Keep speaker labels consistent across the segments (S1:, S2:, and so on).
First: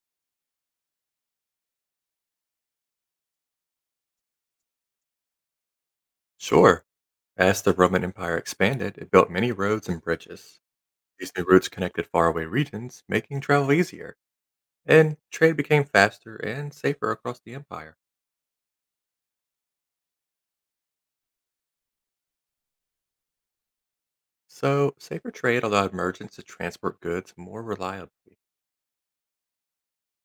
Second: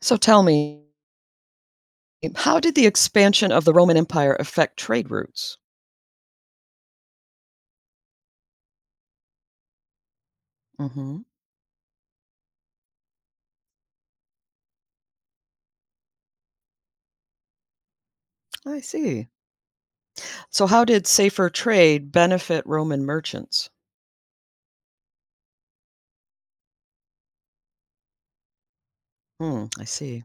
S1: So tell me, how did the expansion of the Roman Empire affect trade routes?
S2: Sure. As the Roman Empire expanded, it built many roads and bridges.
S1: Hmm.
S2: These new routes connected faraway regions, making travel easier, and trade became faster and safer across the empire.
S1: I see. So, how did safer trade benefit Roman merchants?
S2: So, safer trade allowed merchants to transport goods more reliably.
S1: Hmm, I see.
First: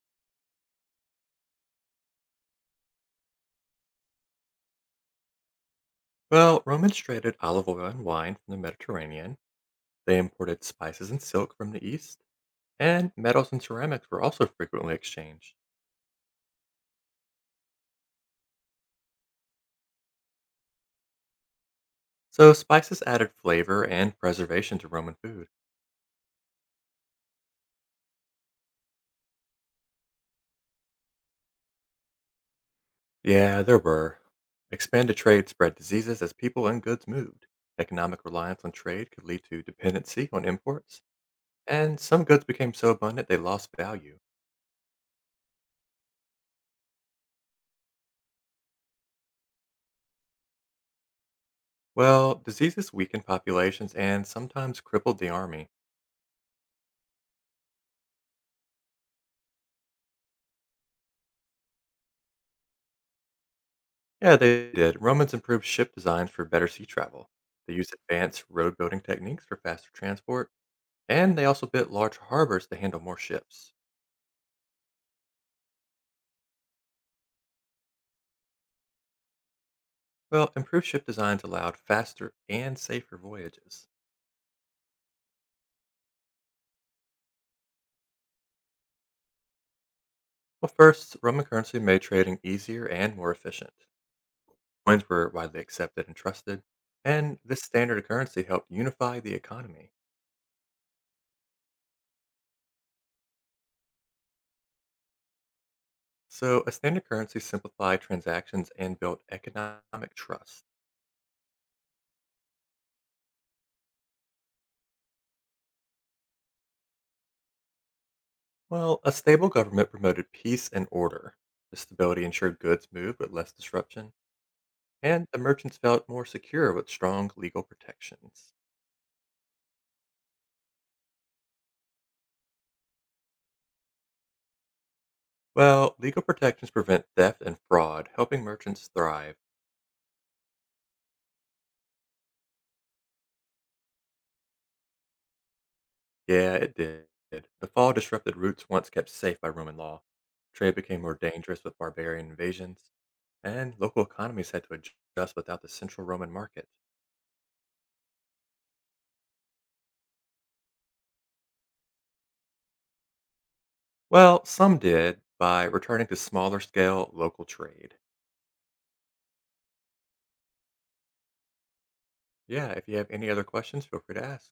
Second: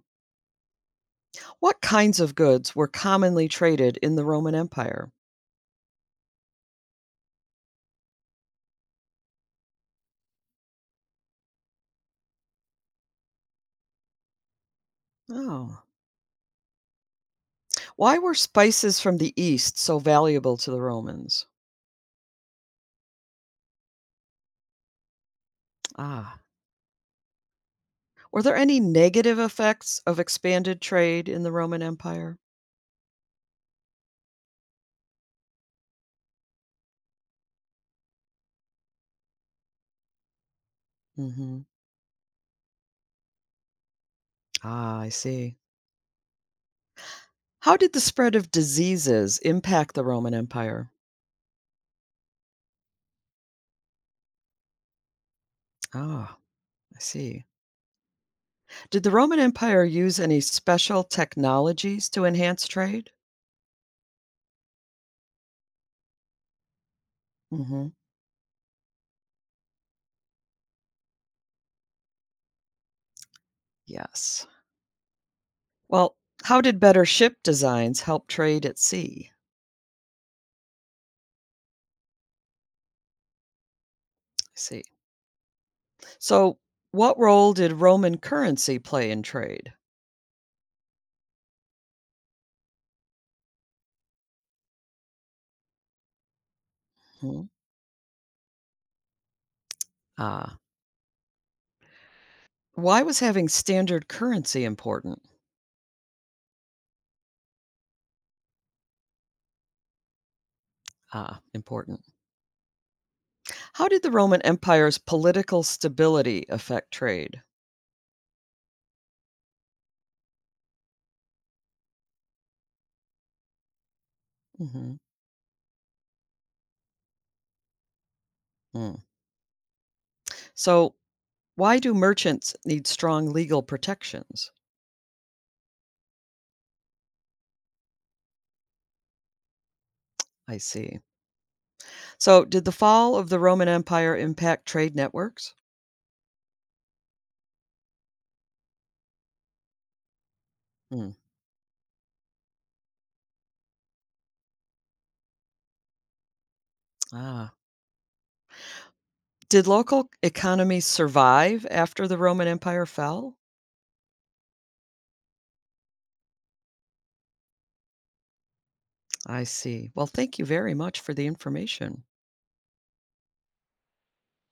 S1: What kinds of goods were commonly traded in the Roman Empire?
S2: Well, Romans traded olive oil and wine from the Mediterranean. They imported spices and silk from the east, and metals and ceramics were also frequently exchanged.
S1: Oh. Why were spices from the East so valuable to the Romans?
S2: So, spices added flavor and preservation to Roman food.
S1: Ah. Were there any negative effects of expanded trade in the Roman Empire?
S2: Yeah, there were. Expanded trade spread diseases as people and goods moved. Economic reliance on trade could lead to dependency on imports,
S1: Hmm.
S2: and some goods became so abundant they lost value.
S1: Ah, I see. How did the spread of diseases impact the Roman Empire?
S2: Well, diseases weakened populations and sometimes crippled the army.
S1: Ah, I see. Did the Roman Empire use any special technologies to enhance trade?
S2: Yeah, they did. Romans improved ship designs for better sea travel. They
S1: Hmm.
S2: used advanced road building techniques for faster transport, and they also built large harbors to handle more ships.
S1: Yes. Well, how did better ship designs help trade at sea?
S2: Well, improved ship designs allowed faster and safer voyages.
S1: I see. So, what role did Roman currency play in trade?
S2: Well, first, Roman currency made trading easier and more efficient. Coins were widely accepted and trusted, and
S1: Mhm.
S2: this standard currency helped unify the economy.
S1: Ah, why was having standard currency important?
S2: So, a standard currency simplified transactions and built economic trust.
S1: Ah, important. How did the Roman Empire's political stability affect trade?
S2: Well, a stable government promoted peace and order. The stability ensured goods moved with less disruption,
S1: Hmm.
S2: and the merchants felt more secure with strong legal protections.
S1: So, why do merchants need strong legal protections?
S2: Well, legal protections prevent theft and fraud, helping merchants thrive.
S1: I see. So, did the fall of the Roman Empire impact trade networks?
S2: Yeah, it did. The fall disrupted routes once kept safe by Roman law. Trade became
S1: Hmm.
S2: more dangerous with barbarian invasions, and local economies had to adjust without the central Roman market.
S1: Ah. Did local economies survive after the Roman Empire fell?
S2: Well, some did by returning to smaller scale local trade.
S1: I see. Well, thank you very much for the information.
S2: Yeah, if you have any other questions, feel free to ask.